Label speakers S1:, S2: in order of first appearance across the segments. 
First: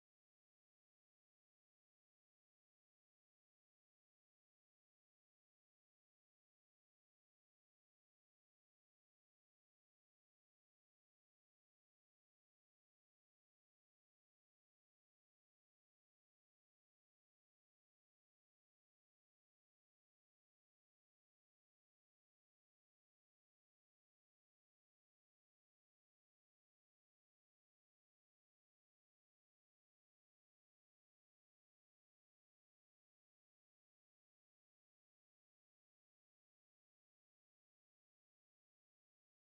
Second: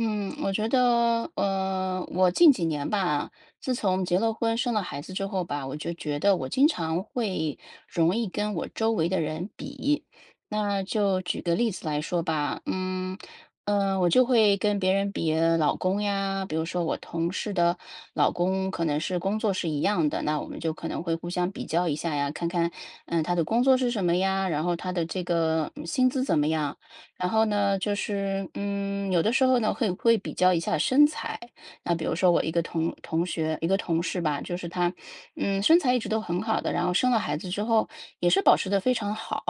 S1: 嗯，我觉得，呃，我近几年吧，自从结了婚生了孩子之后吧，我就觉得我经常会容易跟我周围的人比。那就举个例子来说吧，嗯，呃，我就会跟别人比老公呀，比如说我同事的老公可能是工作是一样的，那我们就可能会互相比较一下呀，看看，呃，他的工作是什么呀，然后他的这个薪资怎么样。然后呢，就是，嗯，有的时候呢，会会比较一下身材，那比如说我一个同同学，一个同事吧，就是她，嗯，身材一直都很好的，然后生了孩子之后也是保持得非常好。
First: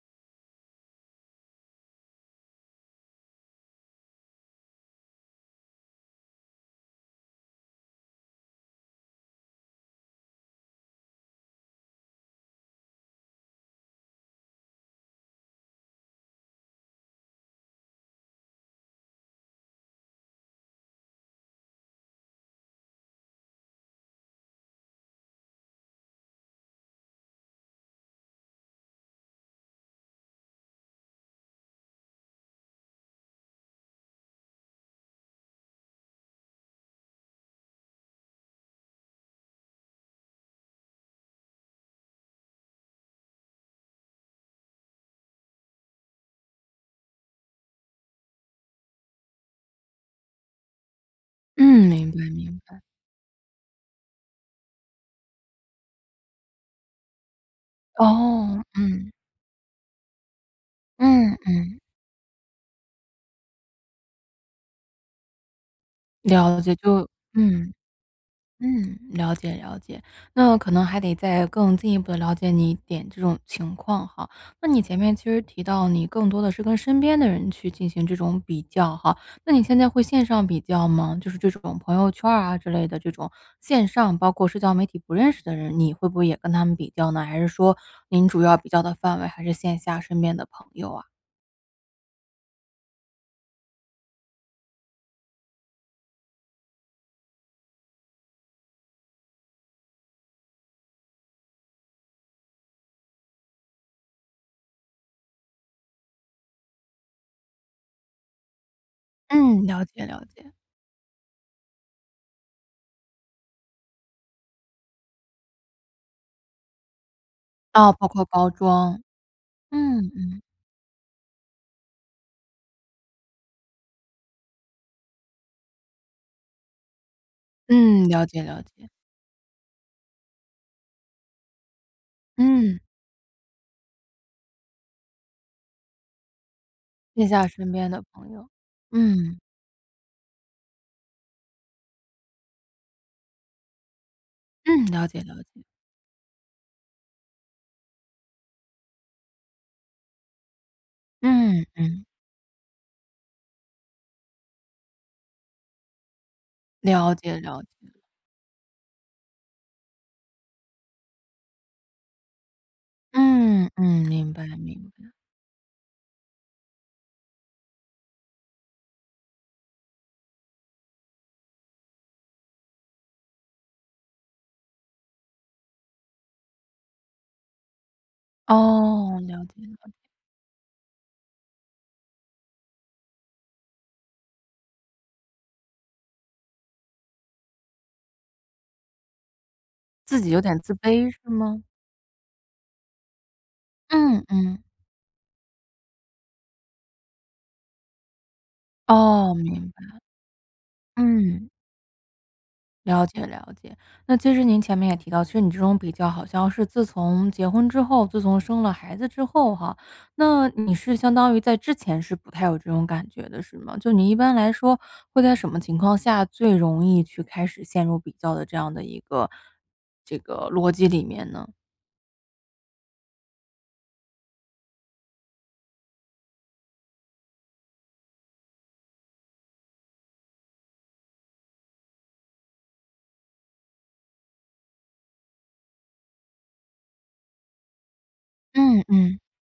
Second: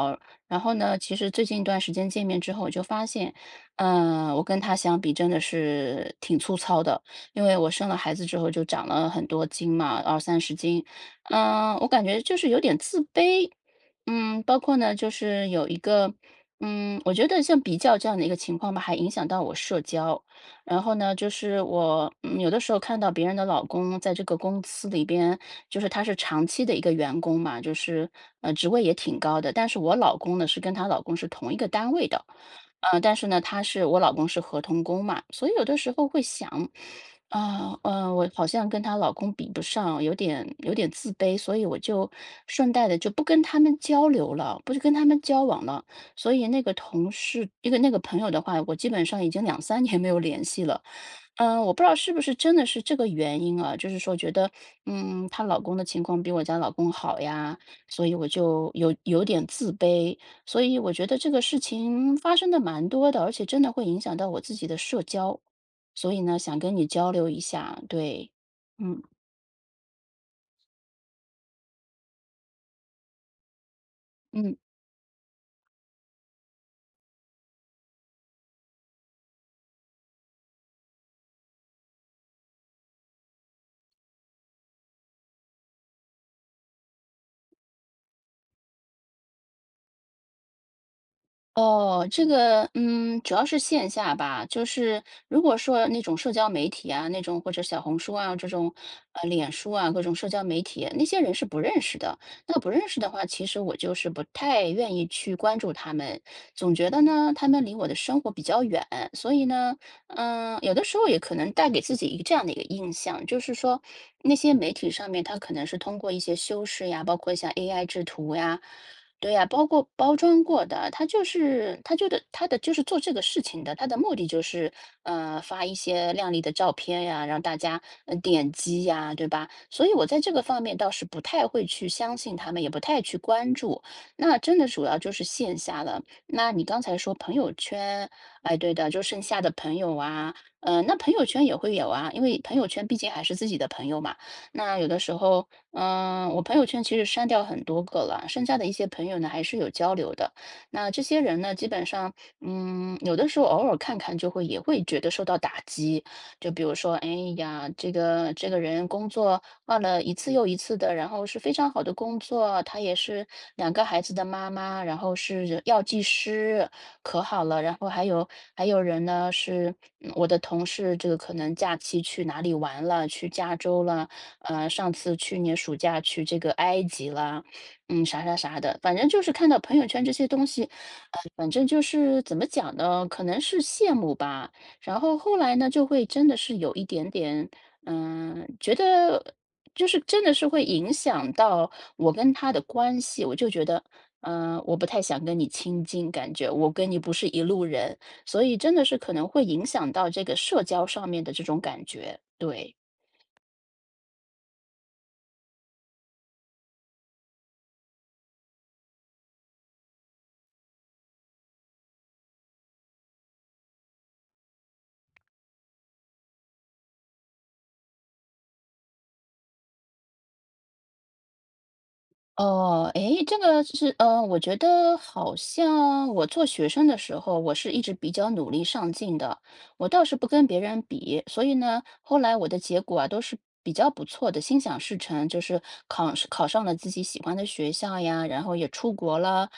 S1: 然后呢，其实最近一段时间见面之后我就发现，呃，我跟她相比真的是挺粗糙的。因为我生了孩子之后就长了很多斤嘛，20-30斤。呃，我感觉就是有点自卑。嗯，包括呢，就是有一个嗯我觉得像比较这样的一个情况吧还影响到我社交。然后呢，就是我有的时候看到别人的老公在这个公司里边，就是他是长期的一个员工嘛，就是，嗯，职位也挺高的。但是我老公呢是跟她老公是同一个单位的，呃，但是呢，他是我老公是合同工嘛。所以有的时候会想，啊，呃，我好像跟她老公比不上，有点有点自卑，所以我就顺带的就不跟她们交流了，不跟她们交往了。所以那个同事，那个那个朋友的话，我基本上已经2-3年没有联系了。呃，我不知
S2: 嗯，
S1: 道
S2: 明
S1: 是
S2: 白，
S1: 不是真
S2: 明
S1: 的
S2: 白。
S1: 是这个原因啊，就是说觉得，嗯，她老公的情况比我家老公好呀，所以我
S2: 哦，
S1: 就有
S2: 嗯。
S1: 有点自卑。所以我觉得这
S2: 嗯，
S1: 个事
S2: 嗯。
S1: 情发生得蛮多的，而且真的会影响到我自己的社交。所以呢，想
S2: 了解，
S1: 跟你
S2: 就
S1: 交流一
S2: 嗯。
S1: 下，对，
S2: 嗯，
S1: 嗯。
S2: 了解了解。那可能还得再更进一步地了解你一点这种情况哈，
S1: 嗯。
S2: 那你前面其实提到你更多的是跟身边的人去进行这种比较哈，那你现在会线上比较吗？就是这种朋友圈儿啊之类的这种，线上包括社交媒体不认识的人，你会不会也跟他们比较呢？还是说您主要比较的范围还是线下身边的朋友啊？
S1: 哦，这个嗯，主要是线下吧，就是，如果说那种社交媒体啊，那种或者小红书啊，这种，呃，脸书啊，各种社交媒体，那些人是不认识的，那不认识的话，其实我就是不太愿意去关注她们。总觉得呢，她们离我的生活比较远，所以
S2: 嗯，
S1: 呢，
S2: 了解了解。
S1: 呃，有的时候也可能带给自己一个这样的一个印象，就是说那些媒体上面她可能是通过一些修饰呀，包括像 AI
S2: 哦，
S1: 制
S2: 包括
S1: 图
S2: 包
S1: 呀，
S2: 装，
S1: 对呀，包括
S2: 嗯，
S1: 包
S2: 嗯。
S1: 装过的，她就是她就的她的就是做这个事情的，她的目的就是，呃，发一些靓丽的照片呀，让大家，
S2: 嗯，
S1: 呃，
S2: 了解
S1: 点
S2: 了
S1: 击
S2: 解。
S1: 呀，对吧？所以我在这个方面倒是不太会去相信她们，也不
S2: 嗯。
S1: 太去关注。那真的主要就是线下了。那你刚才说
S2: 剩
S1: 朋
S2: 下
S1: 友
S2: 身边的
S1: 圈，
S2: 朋友，
S1: 哎，对的，就剩
S2: 嗯。
S1: 下的朋友啊，呃，那朋友圈也会有啊，因为朋友圈毕竟还是自己的朋友嘛，那有
S2: 嗯，
S1: 的
S2: 了
S1: 时
S2: 解了
S1: 候，
S2: 解。
S1: 呃，我朋友圈其实删掉很多个了，剩下的一些朋友呢还是有交流的。那这些人呢？基
S2: 嗯，
S1: 本
S2: 嗯。
S1: 上，嗯，有的时候偶尔看看就会也会觉得受到打击。就比如说，哎
S2: 了解了
S1: 呀，这
S2: 解。
S1: 个这个人工作换了一次又一次的，然后是非常好的工作，她也是
S2: 嗯，
S1: 2个孩
S2: 嗯，
S1: 子的
S2: 明白
S1: 妈妈，
S2: 明
S1: 然
S2: 白。
S1: 后是药剂师，可好了。然后还有还有人呢，是我的同事这个可能假期去哪里玩了，去加州了，呃，上次去年暑假去这个埃及啦，嗯，啥啥啥的。反正
S2: 哦，
S1: 就是
S2: 了
S1: 看到
S2: 解了
S1: 朋友
S2: 解。
S1: 圈这些东西，呃，反正就是怎么讲呢？可能是羡慕吧，然后后来呢，就会真的是有一点点，呃，觉得就是
S2: 自
S1: 真
S2: 己
S1: 的
S2: 有
S1: 是
S2: 点
S1: 会
S2: 自
S1: 影
S2: 卑是
S1: 响
S2: 吗？
S1: 到我跟她的关系。我就觉得，
S2: 嗯，嗯。
S1: 呃，我不太想跟你亲近，感觉我跟你不是一路人，所以真的是可能
S2: 哦，
S1: 会影
S2: 明白，
S1: 响到这个社交上面的这
S2: 嗯。
S1: 种感觉，对。
S2: 了解了解，那其实您前面也提到，其实你这种比较好像是自从结婚之后，自从生了孩子之后哈。那你是相当于在之前是不太有这种感觉的是吗？就你一般来说，会在什么情况下最容易去开始陷入比较的这样的一个这个逻辑里面呢？
S1: 哦，哎，这个就是呃，我觉得好像我做学生的时候，我是一直比较努力上进的。我倒是不跟别人比，所以呢，后来我的结果啊都是比较不错的，心想事成，就是考上考上了自己喜欢的学校呀，然后也
S2: 嗯
S1: 出国
S2: 嗯。
S1: 了。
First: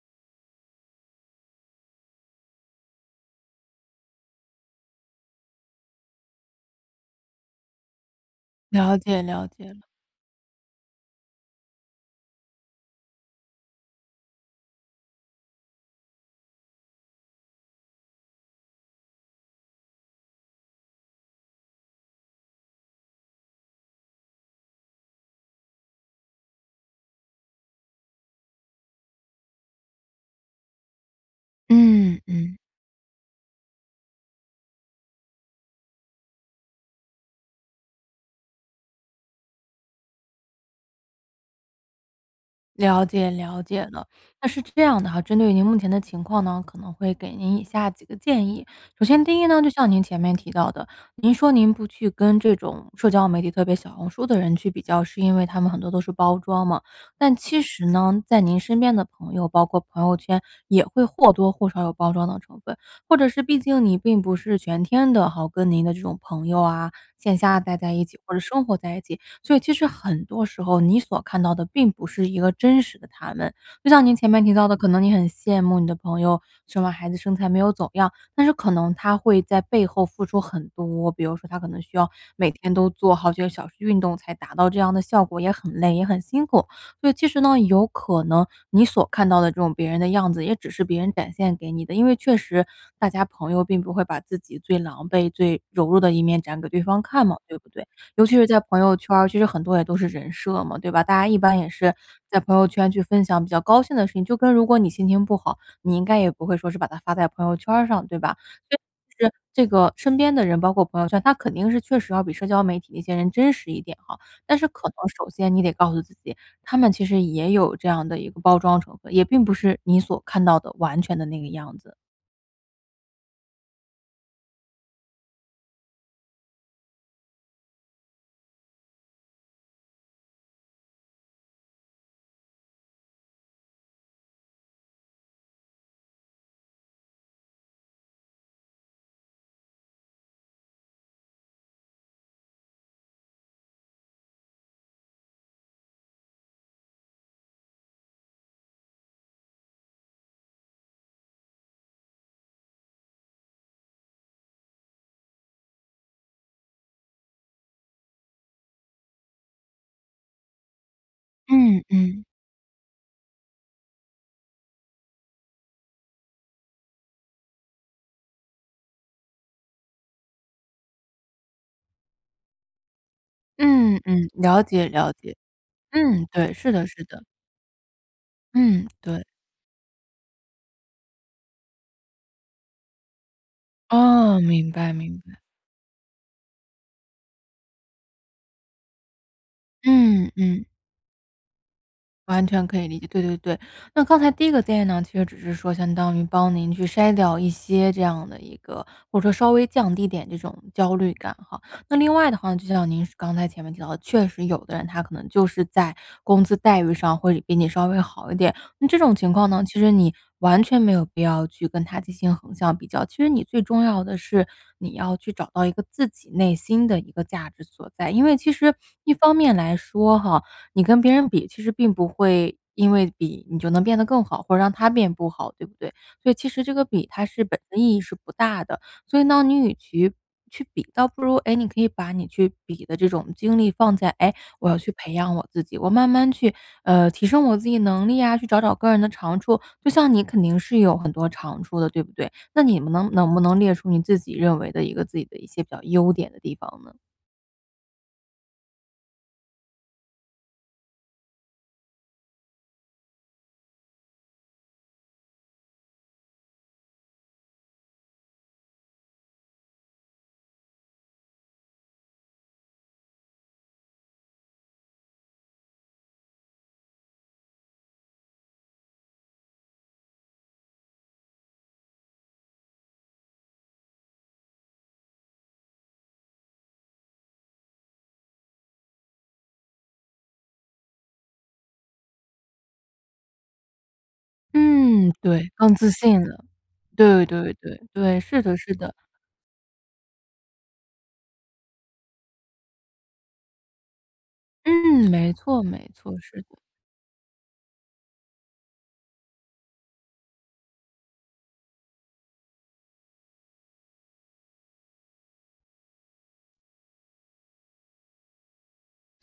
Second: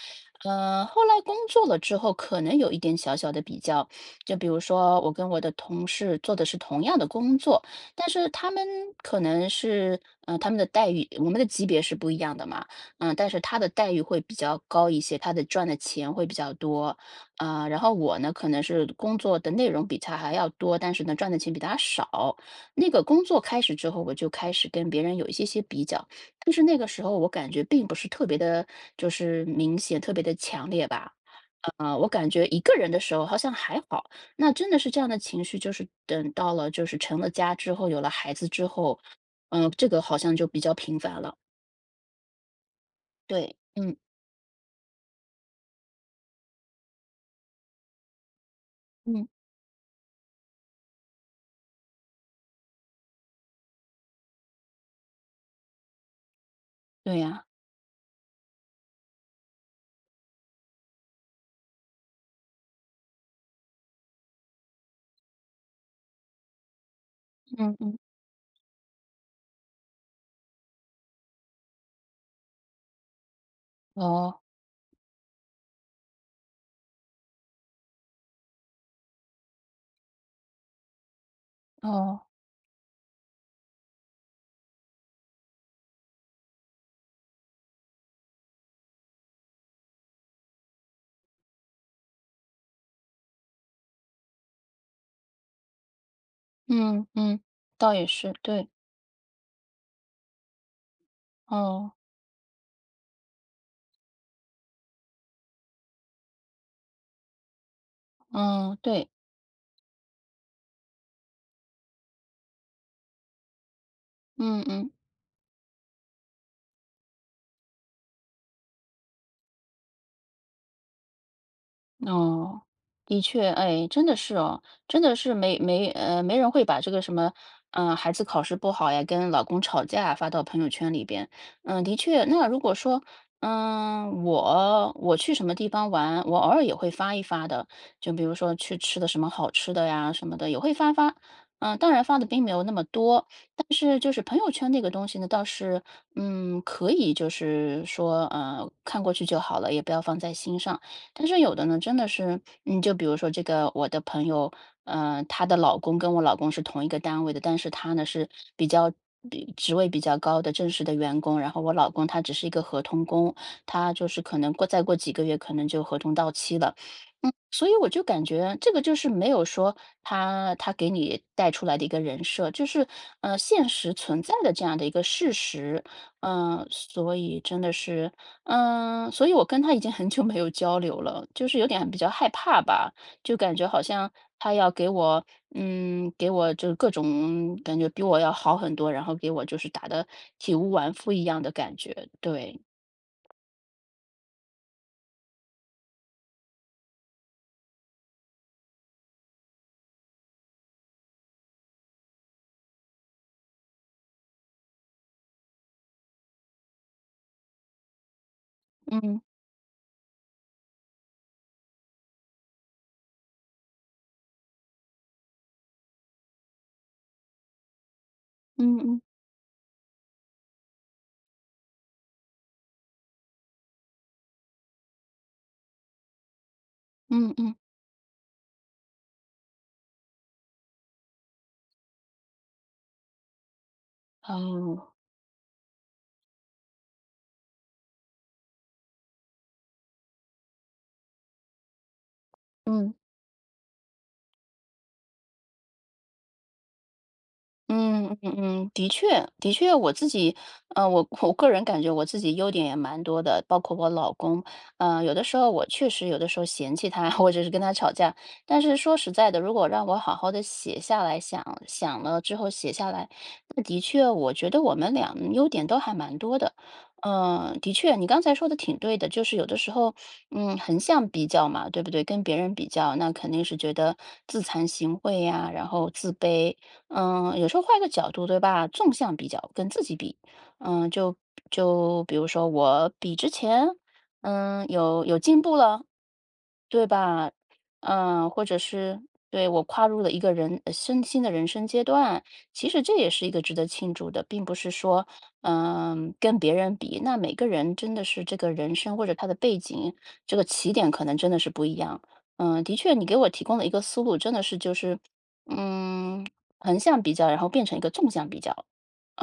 S1: 嗯，后来工作了之后可能有一点小小的比较。就比如说，我跟我的同事做的是同样的工作，但是他们
S2: 了
S1: 可
S2: 解了
S1: 能
S2: 解了。
S1: 是呃，他们的待遇我们的级别是不一样的嘛，嗯，但是他的待遇会比较高一些，他的赚的钱会比较多。呃，然后我呢，可能是工作的内容比他还要多，但是呢，赚的钱比他少。那个工作开始之后，我就开始跟别人有一些些比较。就是那个时候我感觉并不是特别地，就是明显，特别地强烈吧。呃，我
S2: 嗯
S1: 感觉
S2: 嗯。
S1: 一个人的时候好像还好。那真的是这样的情绪就是等到了就是成了家之后，有了孩子之后，呃，这个好像就比较频繁了。
S2: 了解
S1: 对，
S2: 了解
S1: 嗯。
S2: 了。那是这样的哈，针对您目前的情况呢，可能会给您以下几个建议。首先
S1: 嗯。
S2: 第一呢，就像您前面提到的，您说您不去跟这种社交媒体特别小红书的人去比较，是因为他们很多都是包装嘛，
S1: 对
S2: 但
S1: 呀。
S2: 其实呢，在您身边的朋友，包括朋友圈，也会或多或少有包装的成分。或者是毕竟你并不是全天的哈，跟您的这种朋友啊，线下
S1: 嗯
S2: 待在
S1: 嗯。
S2: 一起，或者生活在一起，所以其实很多时候你所看到的并不是一个真实的他们。就像您前
S1: 哦。
S2: 面提到的，可能你很羡慕你的朋友，生完孩子身材没有走样，但是可能她会在背后付出很多。比如说她可能需要
S1: 哦。
S2: 每天都做好几个小时运动才达到这样的效果，也很累，也很辛苦。所以其实呢，有可能你所看到的这种别人的样子，也只是别人展现给你的，因为确实大家朋友并不会把自己最狼狈、最柔弱的一面展给对方
S1: 嗯，
S2: 看嘛，
S1: 嗯，
S2: 对不对？
S1: 倒也
S2: 尤
S1: 是。
S2: 其是在
S1: 对。
S2: 朋友圈儿，其实很多也都是人设嘛，对吧？大家一般也是
S1: 哦。
S2: 在朋友圈去分享比较高兴的事情，就跟如果你心情不好，你应该也不会说是把它发在朋友圈儿上，对吧？
S1: 嗯，
S2: 这
S1: 对。
S2: 是这个身边的人，包括朋友圈，他肯定是确实要比社交媒体那些人真实一点哈，但
S1: 嗯
S2: 是可
S1: 嗯。
S2: 能首先你得告诉自己，他们其实也有这样的一个包装成分，也并不是你所看到的完全的那个样子。
S1: 哦，的确，哎，真的是哦，真的是没没，呃，没人会把这个什么，呃，孩子考试不好呀，跟老公吵架啊，发到朋友圈里边。呃，的确。那如果说，嗯，我我去什么地方玩，我偶尔也会发一发的，就比如说去吃的什么好吃的呀，什么的，也会发发。呃，当然发得并没有那么多。但是就是朋友圈那个东西呢倒是，嗯，可以就是说，呃，看过去就好了，也不要放在心上。但是有的呢真的是，嗯，就比如说这个，我的朋友，呃，她的老公跟我老公是同一个单位的，但是他呢是，比较比职位比较高的正式的员工，然后我
S2: 嗯
S1: 老公他
S2: 嗯。
S1: 只是一个合同工，他就是可能过再过几个月可能就合同到期了。嗯，所以我就感觉，这个就是没有说，她她给你带出来的一个人设，就是，呃，现实
S2: 嗯
S1: 存
S2: 嗯，
S1: 在的
S2: 了
S1: 这样的
S2: 解
S1: 一个
S2: 了
S1: 事
S2: 解。
S1: 实。
S2: 嗯，对，
S1: 呃，
S2: 是的是
S1: 所
S2: 的。
S1: 以真的是，
S2: 嗯，
S1: 呃，
S2: 对。
S1: 所以我跟她已经很久没有交流了，就是有点比较害怕吧。就感觉好像
S2: 哦，
S1: 她要
S2: 明
S1: 给
S2: 白明
S1: 我
S2: 白。
S1: 嗯，给我就各种感觉比我要好很多，然后给我就是打得
S2: 嗯
S1: 体
S2: 嗯。
S1: 无完肤一样的感觉。
S2: 完
S1: 对。
S2: 全可以理解，对对对。那刚才第一个建议呢，其实只是说相当于帮您去筛掉一些这样的一个或者说稍微降低点这种焦虑感哈。那另外的话，就像您刚才前面提到的，确实有的人他可能就是在工资待遇上会比你稍微好一点。那这种
S1: 嗯。
S2: 情况呢，其实你完全没有必要去跟他进行横向比较，其实你最重要的是，你要去找到一个自己内心的一个价值所在。因为其实
S1: 嗯嗯。
S2: 一方面来说哈，你跟别人比，其实并不会，因为比，你就能变得更好，或者让他变不好，对不对？所以其实这个比，它
S1: 嗯
S2: 是
S1: 嗯。
S2: 本身意义是不大的，所以当你与其去比，倒不如，哎，你可以把你去比的这种精力放在，哎，我要去
S1: 哦。
S2: 培养我自己，我慢慢去，呃，提升我自己能力呀，去找找个人的长处，就像你肯定是有很多长处的，对不对？那你
S1: 嗯。
S2: 能能不能列出你自己认为的一个自己的一些比较优点的地方呢？
S1: 嗯，嗯，的确，的确我自己啊，我我个人感觉我自己优点也蛮多的，包括我老公，呃，有的时候我确实有的时候嫌弃他，或者是跟他吵架，但是说实在的，如果让我好好地写下来，想想了之后写下来，那的确，我觉得我们两优点都还蛮多的。呃，的确，你刚才说的挺对的，就是有的时候，嗯，横向比较嘛，对不对？跟别人比较，那肯定是觉得，自惭形秽呀，然后自卑。嗯，有时候换个角度对吧，纵向比较，跟自己比。嗯，就比就比如说我比之前？嗯，有
S2: 嗯，
S1: 有进
S2: 对，
S1: 步
S2: 更
S1: 了。
S2: 自信了。
S1: 对
S2: 对，
S1: 吧，
S2: 对，对。对，
S1: 呃，
S2: 是
S1: 或
S2: 的
S1: 者
S2: 是的。
S1: 是，对，我跨入了一个人呃，生新的人生阶段，其实这也是一个值得庆祝的。并不是说，
S2: 嗯，没错没
S1: 呃，
S2: 错，
S1: 跟
S2: 是
S1: 别
S2: 的。
S1: 人比，那每个人真的是这个人生或者他的背景，这个起点可能真的是不一样。呃，的确你给我提供了一个思路真的是就是，嗯，横向比较然后变成一个纵向比较，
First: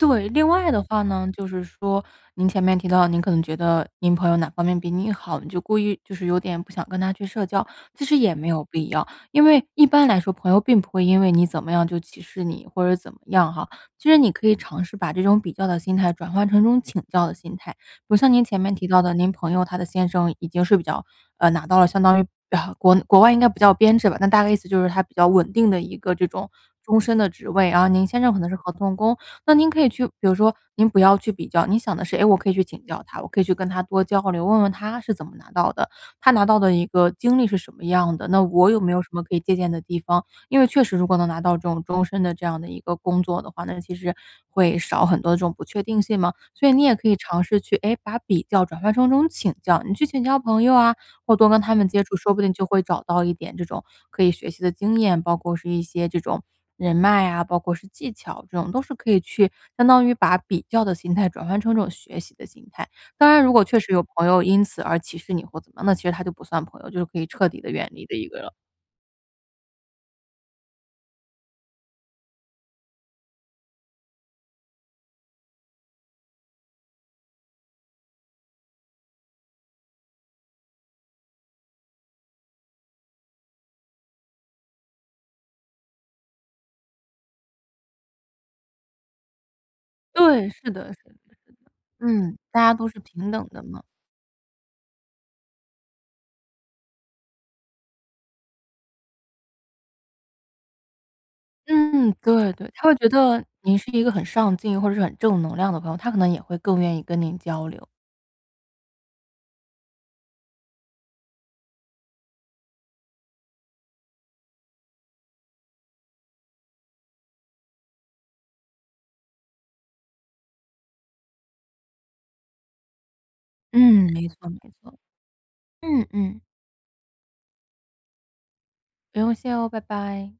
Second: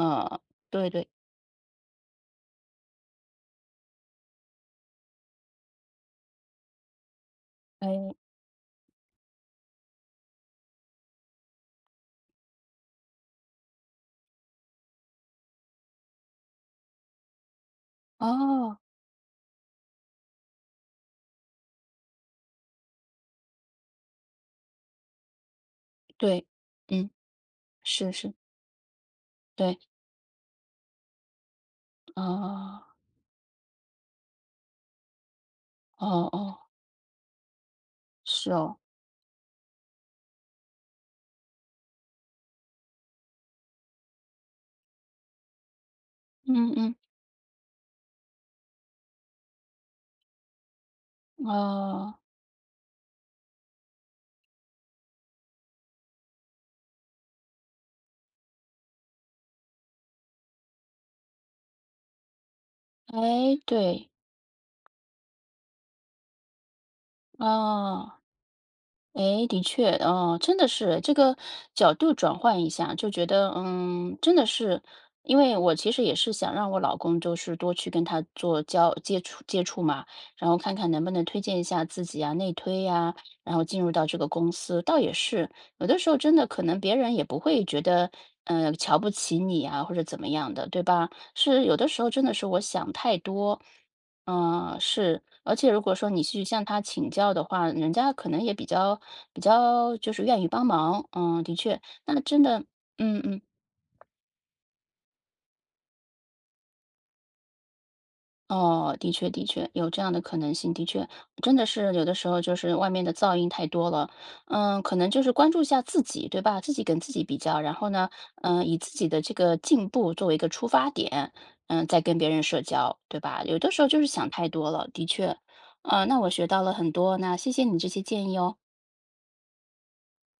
S2: 对，另外的
S1: 对
S2: 话
S1: 对。
S2: 呢就是说，您前面提到，您可能觉得您朋友哪方面比你好，你就故意就是有点不想跟她去社交。其
S1: 哎。
S2: 实也没有必要，因为一般来说朋友并不会因为你怎么样就歧视你，或者怎么样哈。其实你可以尝试把这种比较的心态转换成一种请教的心态。比如像您前面
S1: 哦。
S2: 提到的，您朋友她的先生已经是比较，呃，拿到了相当于，啊，国内国外应该不叫编制吧，那大概意思就是他比较稳定的一个这
S1: 对，
S2: 种终
S1: 嗯，
S2: 身的职位。然后您
S1: 是
S2: 先生
S1: 是。
S2: 可能是合同工，那您
S1: 对。
S2: 可以去比如说您不要去比较，您想的是：“哎，我可以去请
S1: 哦。
S2: 教他，我可以去跟他多交流，问问他是怎么拿到的，
S1: 哦
S2: 他拿
S1: 哦。
S2: 到的一个经历是什么样的，那
S1: 是
S2: 我
S1: 哦。
S2: 有没有什么可以借鉴的地方。”因为确实如果能拿到这种终身的这样的一个工作的话，那其实会少很多的这种不确定性嘛。所以
S1: 嗯
S2: 你也
S1: 嗯。
S2: 可以尝试去，哎，把比较转换成这种请教，你去请教朋友啊，或多跟他们接触，
S1: 哦。
S2: 说不定就会找到一点这种可以学习的经验，包括是一些这种人脉啊，包括是技巧，这种都是可以去，相当于把比较的心态转换成这种学习的心态。当然如
S1: 哎，
S2: 果确实有
S1: 对。
S2: 朋友因此而歧视你或怎么，那其实她就不算朋友，就是可以彻底地远离
S1: 哦。
S2: 的一个了。
S1: 诶，的确，哦，真的是，这个，角度转换一下，就觉得，嗯，真的是。因为我其实也是想让我老公就是多去跟他做交接触接触嘛，然后看看能不能推荐一下自己啊、内推呀，然后进入到这个公司。倒也是，有的时候，真的可能别人也不会觉得，呃，瞧不起你啊，或者怎么
S2: 对，
S1: 样的，
S2: 是
S1: 对
S2: 的是
S1: 吧？
S2: 的是的。
S1: 是，有的时候真的
S2: 嗯，
S1: 是我
S2: 大家都
S1: 想
S2: 是
S1: 太
S2: 平等
S1: 多，
S2: 的嘛。
S1: 呃，是。而且如果说你去向他请教的话，人家可能也比较比较，就是愿意帮忙。嗯，的确，
S2: 嗯，
S1: 那真
S2: 对
S1: 的
S2: 对，她会觉
S1: 嗯嗯。
S2: 得，你是一个很上进或者是很正能量的朋友，她可能也会更愿意跟您交流。
S1: 哦，的确的确，有这样的可能性，的确，真的是有的时候就是外面的噪音太多了，呃，可能就是关注一下自己，对吧？自己跟自己比较，然后呢，呃，以自己的这个进步作为一个出发点，呃，再跟别人社交，对吧？有的时候就是
S2: 嗯，没
S1: 想太
S2: 错没
S1: 多了，
S2: 错。
S1: 的确，呃，
S2: 嗯
S1: 那我
S2: 嗯。
S1: 学到了很多，那谢谢你这些建议哦。
S2: 不用谢哦，拜拜。